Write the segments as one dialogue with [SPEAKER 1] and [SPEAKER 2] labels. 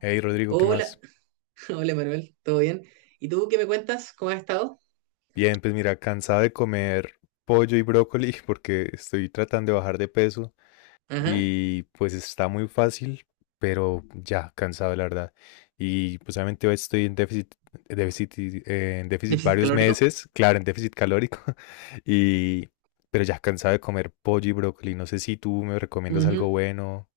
[SPEAKER 1] Hey Rodrigo, ¿qué
[SPEAKER 2] Hola,
[SPEAKER 1] más?
[SPEAKER 2] hola Manuel, ¿todo bien? ¿Y tú qué me cuentas? ¿Cómo has estado?
[SPEAKER 1] Bien, pues mira, cansado de comer pollo y brócoli porque estoy tratando de bajar de peso
[SPEAKER 2] Ajá,
[SPEAKER 1] y pues está muy fácil, pero ya, cansado la verdad. Y pues obviamente hoy estoy en déficit, en déficit
[SPEAKER 2] déficit
[SPEAKER 1] varios
[SPEAKER 2] calórico.
[SPEAKER 1] meses, claro, en déficit calórico, y pero ya cansado de comer pollo y brócoli. No sé si tú me recomiendas algo
[SPEAKER 2] Ujú,
[SPEAKER 1] bueno.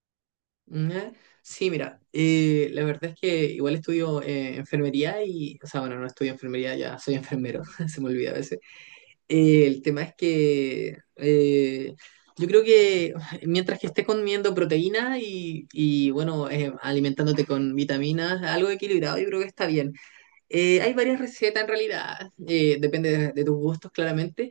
[SPEAKER 2] ujú. Sí, mira, la verdad es que igual estudio enfermería y, o sea, bueno, no estudio enfermería, ya soy enfermero, se me olvida a veces. El tema es que yo creo que mientras que estés comiendo proteína y bueno, alimentándote con vitaminas, algo equilibrado, yo creo que está bien. Hay varias recetas en realidad, depende de tus gustos claramente.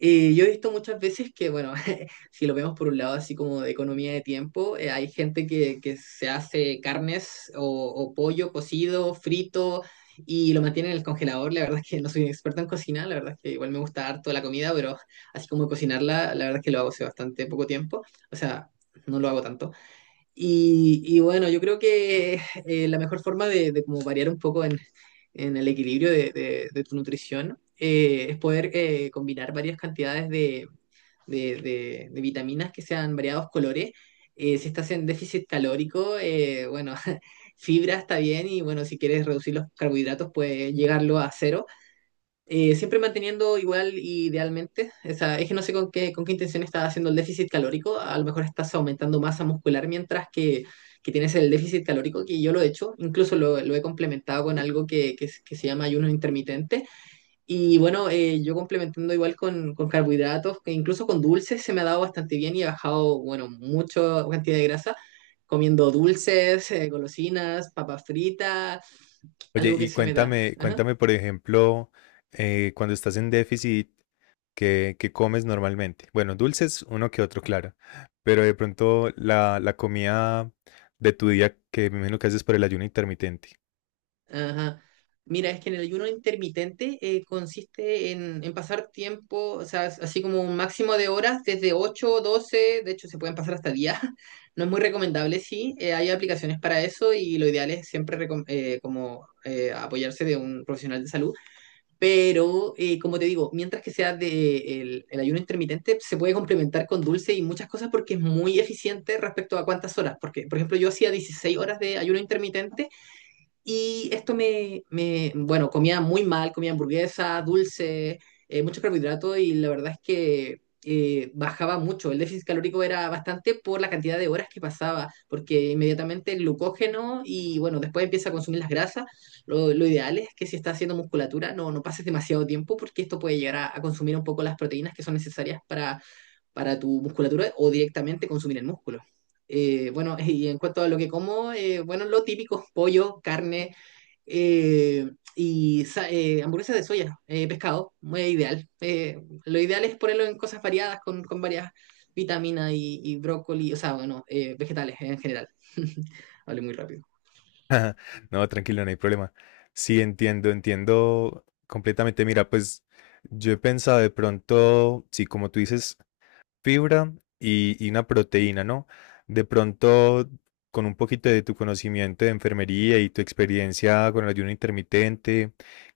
[SPEAKER 2] Yo he visto muchas veces que, bueno, si lo vemos por un lado así como de economía de tiempo, hay gente que se hace carnes o pollo cocido, frito y lo mantiene en el congelador. La verdad es que no soy un experto en cocina, la verdad es que igual me gusta harto la comida, pero así como cocinarla, la verdad es que lo hago hace bastante poco tiempo. O sea, no lo hago tanto. Y bueno, yo creo que la mejor forma de como variar un poco en el equilibrio de tu nutrición es poder combinar varias cantidades de vitaminas que sean variados colores. Si estás en déficit calórico, bueno, fibra está bien y bueno, si quieres reducir los carbohidratos, puedes llegarlo a cero siempre manteniendo igual idealmente, o sea, es que no sé con qué intención estás haciendo el déficit calórico, a lo mejor estás aumentando masa muscular mientras que tienes el déficit calórico, que yo lo he hecho, incluso lo he complementado con algo que se llama ayuno intermitente, y bueno, yo complementando igual con carbohidratos, que incluso con dulces se me ha dado bastante bien y he bajado, bueno, mucha cantidad de grasa, comiendo dulces, golosinas, papas fritas,
[SPEAKER 1] Oye,
[SPEAKER 2] algo que
[SPEAKER 1] y
[SPEAKER 2] se me da.
[SPEAKER 1] cuéntame,
[SPEAKER 2] Ajá.
[SPEAKER 1] cuéntame, por ejemplo, cuando estás en déficit. qué, comes normalmente? Bueno, dulces, uno que otro, claro. Pero de pronto la comida de tu día que me imagino que haces por el ayuno intermitente.
[SPEAKER 2] Ajá. Mira, es que en el ayuno intermitente consiste en pasar tiempo, o sea, es así como un máximo de horas, desde 8 12. De hecho se pueden pasar hasta 10. No es muy recomendable, sí, hay aplicaciones para eso y lo ideal es siempre recom- como apoyarse de un profesional de salud. Pero, como te digo, mientras que sea de, el ayuno intermitente, se puede complementar con dulce y muchas cosas porque es muy eficiente respecto a cuántas horas. Porque, por ejemplo, yo hacía 16 horas de ayuno intermitente y esto bueno, comía muy mal, comía hamburguesas dulces mucho carbohidrato y la verdad es que bajaba mucho. El déficit calórico era bastante por la cantidad de horas que pasaba, porque inmediatamente el glucógeno y bueno, después empieza a consumir las grasas. Lo ideal es que si estás haciendo musculatura no, no pases demasiado tiempo porque esto puede llegar a consumir un poco las proteínas que son necesarias para tu musculatura o directamente consumir el músculo. Bueno, y en cuanto a lo que como, bueno, lo típico, pollo, carne eh, y hamburguesas de soya, pescado, muy ideal. Lo ideal es ponerlo en cosas variadas, con varias vitaminas y brócoli, o sea, bueno, vegetales en general. Hablé muy rápido.
[SPEAKER 1] No, tranquilo, no hay problema. Sí, entiendo, entiendo completamente. Mira, pues yo he pensado de pronto, sí, como tú dices, fibra y una proteína, ¿no? De pronto, con un poquito de tu conocimiento de enfermería y tu experiencia con el ayuno intermitente,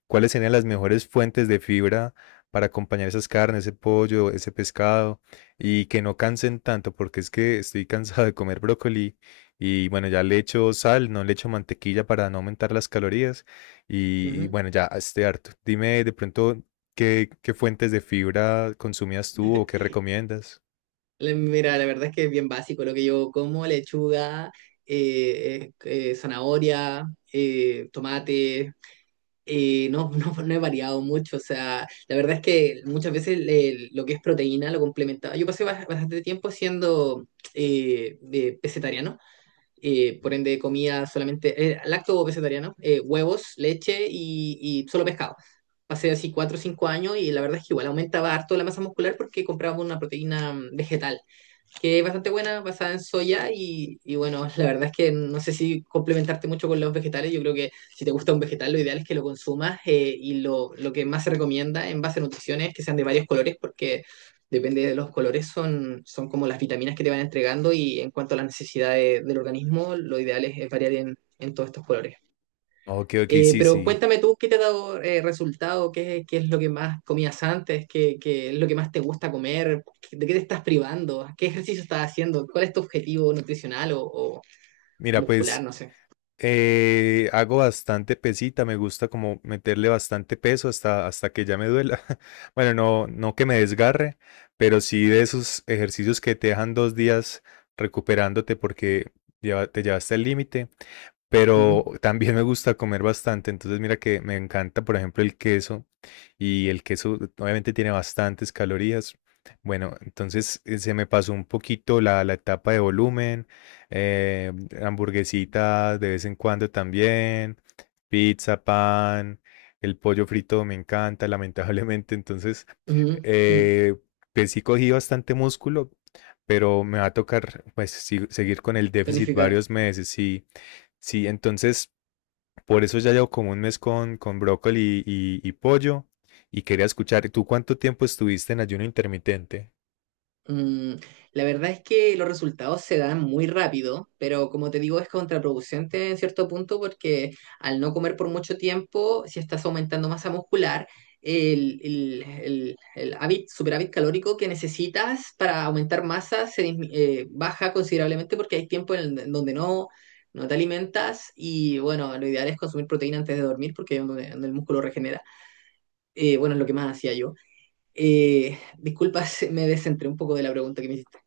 [SPEAKER 1] ¿cuáles serían las mejores fuentes de fibra para acompañar esas carnes, ese pollo, ese pescado y que no cansen tanto? Porque es que estoy cansado de comer brócoli y bueno, ya le echo sal, no le echo mantequilla para no aumentar las calorías y,
[SPEAKER 2] Ujú.
[SPEAKER 1] bueno, ya estoy harto. Dime de pronto qué fuentes de fibra consumías tú o qué recomiendas.
[SPEAKER 2] Mira, la verdad es que es bien básico lo que yo como, lechuga, zanahoria, tomate, y no, no, no he variado mucho, o sea, la verdad es que muchas veces lo que es proteína lo complementaba. Yo pasé bastante tiempo siendo de pescetariano, por ende comía solamente lacto pescetariano, huevos, leche y solo pescado. Pasé así 4 o 5 años y la verdad es que igual aumentaba harto la masa muscular porque compraba una proteína vegetal que es bastante buena, basada en soya y bueno, la verdad es que no sé si complementarte mucho con los vegetales, yo creo que si te gusta un vegetal lo ideal es que lo consumas y lo que más se recomienda en base a nutriciones es que sean de varios colores porque depende de los colores son, son como las vitaminas que te van entregando y en cuanto a las necesidades del organismo lo ideal es variar en todos estos colores.
[SPEAKER 1] Ok, ok, sí,
[SPEAKER 2] Pero
[SPEAKER 1] sí.
[SPEAKER 2] cuéntame tú, ¿qué te ha dado resultado? ¿Qué, qué es lo que más comías antes? ¿Qué, qué es lo que más te gusta comer? ¿De qué te estás privando? ¿Qué ejercicio estás haciendo? ¿Cuál es tu objetivo nutricional o
[SPEAKER 1] Mira,
[SPEAKER 2] muscular?
[SPEAKER 1] pues
[SPEAKER 2] No sé.
[SPEAKER 1] hago bastante pesita, me gusta como meterle bastante peso hasta que ya me duela. Bueno, no, no que me desgarre, pero sí de esos ejercicios que te dejan 2 días recuperándote porque te llevaste al límite. Pero
[SPEAKER 2] Ujú,
[SPEAKER 1] también me gusta comer bastante. Entonces, mira que me encanta, por ejemplo, el queso. Y el queso obviamente tiene bastantes calorías. Bueno, entonces se me pasó un poquito la etapa de volumen, eh, hamburguesitas de vez en cuando también, pizza, pan, el pollo frito me encanta, lamentablemente. Entonces,
[SPEAKER 2] ujú, ujú.
[SPEAKER 1] eh, pues sí cogí bastante músculo, pero me va a tocar pues sí, seguir con el déficit
[SPEAKER 2] Tonificar.
[SPEAKER 1] varios meses. Sí, sí, entonces por eso ya llevo como un mes con brócoli y pollo y quería escuchar, ¿tú cuánto tiempo estuviste en ayuno intermitente?
[SPEAKER 2] Mm, la verdad es que los resultados se dan muy rápido, pero como te digo, es contraproducente en cierto punto porque al no comer por mucho tiempo, si estás aumentando masa muscular, el superávit calórico que necesitas para aumentar masa se baja considerablemente porque hay tiempo en, en donde no, no te alimentas y bueno, lo ideal es consumir proteína antes de dormir porque es donde, donde el músculo regenera. Bueno, es lo que más hacía yo. Disculpa, me descentré un poco de la pregunta que me hiciste.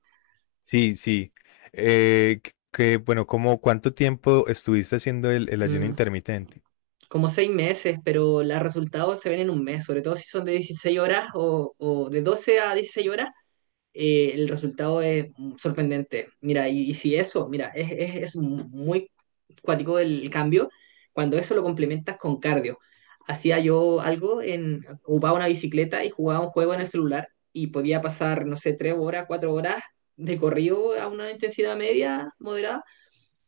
[SPEAKER 1] Sí, sí. Bueno, ¿cómo cuánto tiempo estuviste haciendo el ayuno
[SPEAKER 2] Mm,
[SPEAKER 1] intermitente?
[SPEAKER 2] como 6 meses, pero los resultados se ven en 1 mes, sobre todo si son de 16 horas o de 12 a 16 horas, el resultado es sorprendente. Mira, y si eso, mira, es muy cuático el cambio, cuando eso lo complementas con cardio. Hacía yo algo en, ocupaba una bicicleta y jugaba un juego en el celular y podía pasar, no sé, 3 horas, 4 horas de corrido a una intensidad media, moderada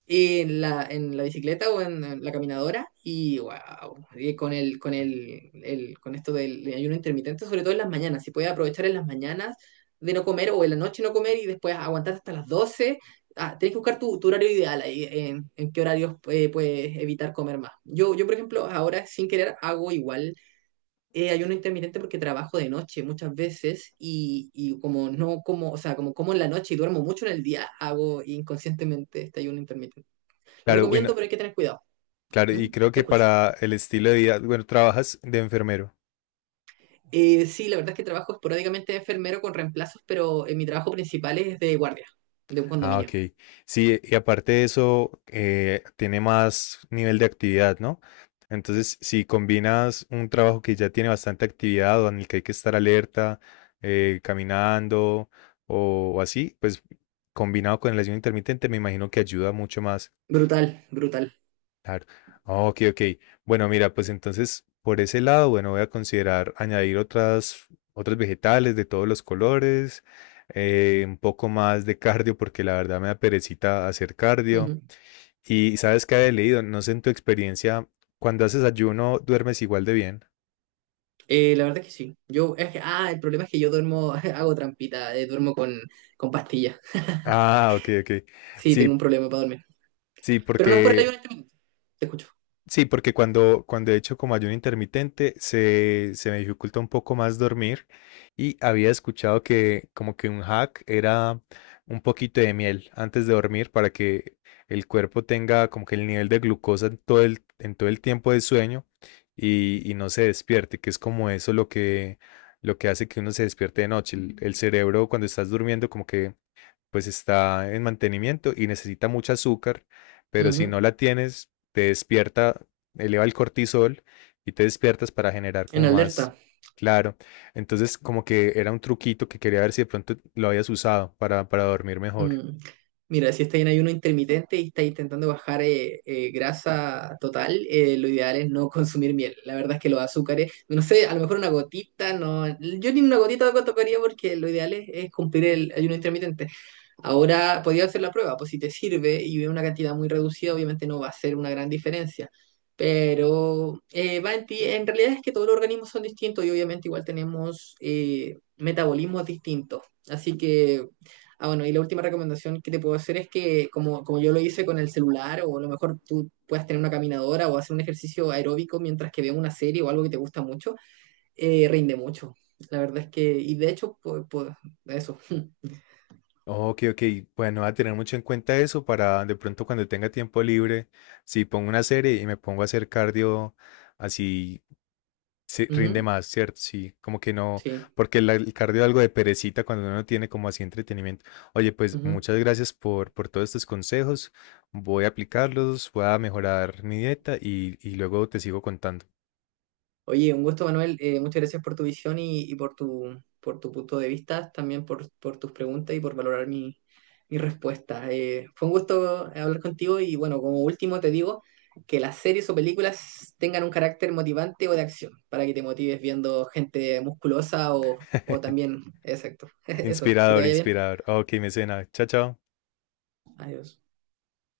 [SPEAKER 2] en la bicicleta o en la caminadora y wow, y con el, con esto del ayuno intermitente, sobre todo en las mañanas, si puedes aprovechar en las mañanas de no comer o en la noche no comer y después aguantar hasta las 12. Ah, tenés que buscar tu, tu horario ideal ahí, en qué horarios puedes evitar comer más. Yo, por ejemplo, ahora sin querer hago igual ayuno intermitente porque trabajo de noche muchas veces y como no como, o sea, como como en la noche y duermo mucho en el día, hago inconscientemente este ayuno intermitente.
[SPEAKER 1] Claro, bueno,
[SPEAKER 2] Recomiendo, pero hay que tener cuidado.
[SPEAKER 1] claro, y
[SPEAKER 2] ¿Mm?
[SPEAKER 1] creo
[SPEAKER 2] Te
[SPEAKER 1] que
[SPEAKER 2] escucho.
[SPEAKER 1] para el estilo de vida, bueno, trabajas de enfermero.
[SPEAKER 2] Sí, la verdad es que trabajo esporádicamente de enfermero con reemplazos, pero mi trabajo principal es de guardia, de un
[SPEAKER 1] Ah,
[SPEAKER 2] condominio.
[SPEAKER 1] ok. Sí, y aparte de eso, tiene más nivel de actividad, ¿no? Entonces, si combinas un trabajo que ya tiene bastante actividad o en el que hay que estar alerta, caminando o así, pues combinado con el ayuno intermitente, me imagino que ayuda mucho más.
[SPEAKER 2] Brutal, brutal.
[SPEAKER 1] Claro. Ah, ok, ok. Bueno, mira, pues entonces por ese lado, bueno, voy a considerar añadir otras, otros vegetales de todos los colores, un poco más de cardio, porque la verdad me da perecita hacer cardio.
[SPEAKER 2] Ujú.
[SPEAKER 1] Y sabes que he leído, no sé en tu experiencia, cuando haces ayuno, ¿duermes igual de bien?
[SPEAKER 2] La verdad es que sí. Yo, ah, el problema es que yo duermo, hago trampita, duermo con pastillas.
[SPEAKER 1] Ah, ok, ok.
[SPEAKER 2] Sí, tengo
[SPEAKER 1] Sí,
[SPEAKER 2] un problema para dormir.
[SPEAKER 1] sí,
[SPEAKER 2] Pero no es por el
[SPEAKER 1] porque.
[SPEAKER 2] ayuno intermitente. Te escucho.
[SPEAKER 1] Sí, porque cuando he hecho como ayuno intermitente se me dificulta un poco más dormir y había escuchado que como que un hack era un poquito de miel antes de dormir para que el cuerpo tenga como que el nivel de glucosa en todo el tiempo de sueño y no se despierte, que es como eso lo que hace que uno se despierte de noche. El cerebro cuando estás durmiendo como que pues está en mantenimiento y necesita mucho azúcar, pero si no
[SPEAKER 2] Ujú.
[SPEAKER 1] la tienes, te despierta, eleva el cortisol y te despiertas para generar
[SPEAKER 2] En
[SPEAKER 1] como más.
[SPEAKER 2] alerta.
[SPEAKER 1] Claro. Entonces, como que era un truquito que quería ver si de pronto lo habías usado para, dormir mejor.
[SPEAKER 2] Mm, mira, si estás en ayuno intermitente y estás intentando bajar grasa total, lo ideal es no consumir miel. La verdad es que los azúcares, no sé, a lo mejor una gotita, no, yo ni una gotita tocaría porque lo ideal es cumplir el ayuno intermitente. Ahora podía hacer la prueba, pues si te sirve y es una cantidad muy reducida, obviamente no va a ser una gran diferencia. Pero va en ti. En realidad es que todos los organismos son distintos y obviamente igual tenemos metabolismos distintos. Así que, ah, bueno, y la última recomendación que te puedo hacer es que, como, como yo lo hice con el celular, o a lo mejor tú puedas tener una caminadora o hacer un ejercicio aeróbico mientras que veas una serie o algo que te gusta mucho, rinde mucho. La verdad es que, y de hecho, pues, eso.
[SPEAKER 1] Ok, ok. Bueno, voy a tener mucho en cuenta eso para de pronto cuando tenga tiempo libre, si pongo una serie y me pongo a hacer cardio así. Sí, rinde
[SPEAKER 2] Ujú,
[SPEAKER 1] más, ¿cierto? Sí, como que no,
[SPEAKER 2] sí.
[SPEAKER 1] porque el cardio es algo de perecita cuando uno tiene como así entretenimiento. Oye, pues
[SPEAKER 2] Ujú.
[SPEAKER 1] muchas gracias por, todos estos consejos. Voy a aplicarlos, voy a mejorar mi dieta y luego te sigo contando.
[SPEAKER 2] Oye, un gusto, Manuel. Muchas gracias por tu visión y por tu punto de vista, también por tus preguntas y por valorar mi, mi respuesta. Fue un gusto hablar contigo y bueno, como último te digo que las series o películas tengan un carácter motivante o de acción para que te motives viendo gente musculosa o también, exacto. Eso, que te
[SPEAKER 1] Inspirador,
[SPEAKER 2] vaya bien.
[SPEAKER 1] inspirador. Ok, mecena. Chao, chao.
[SPEAKER 2] Adiós.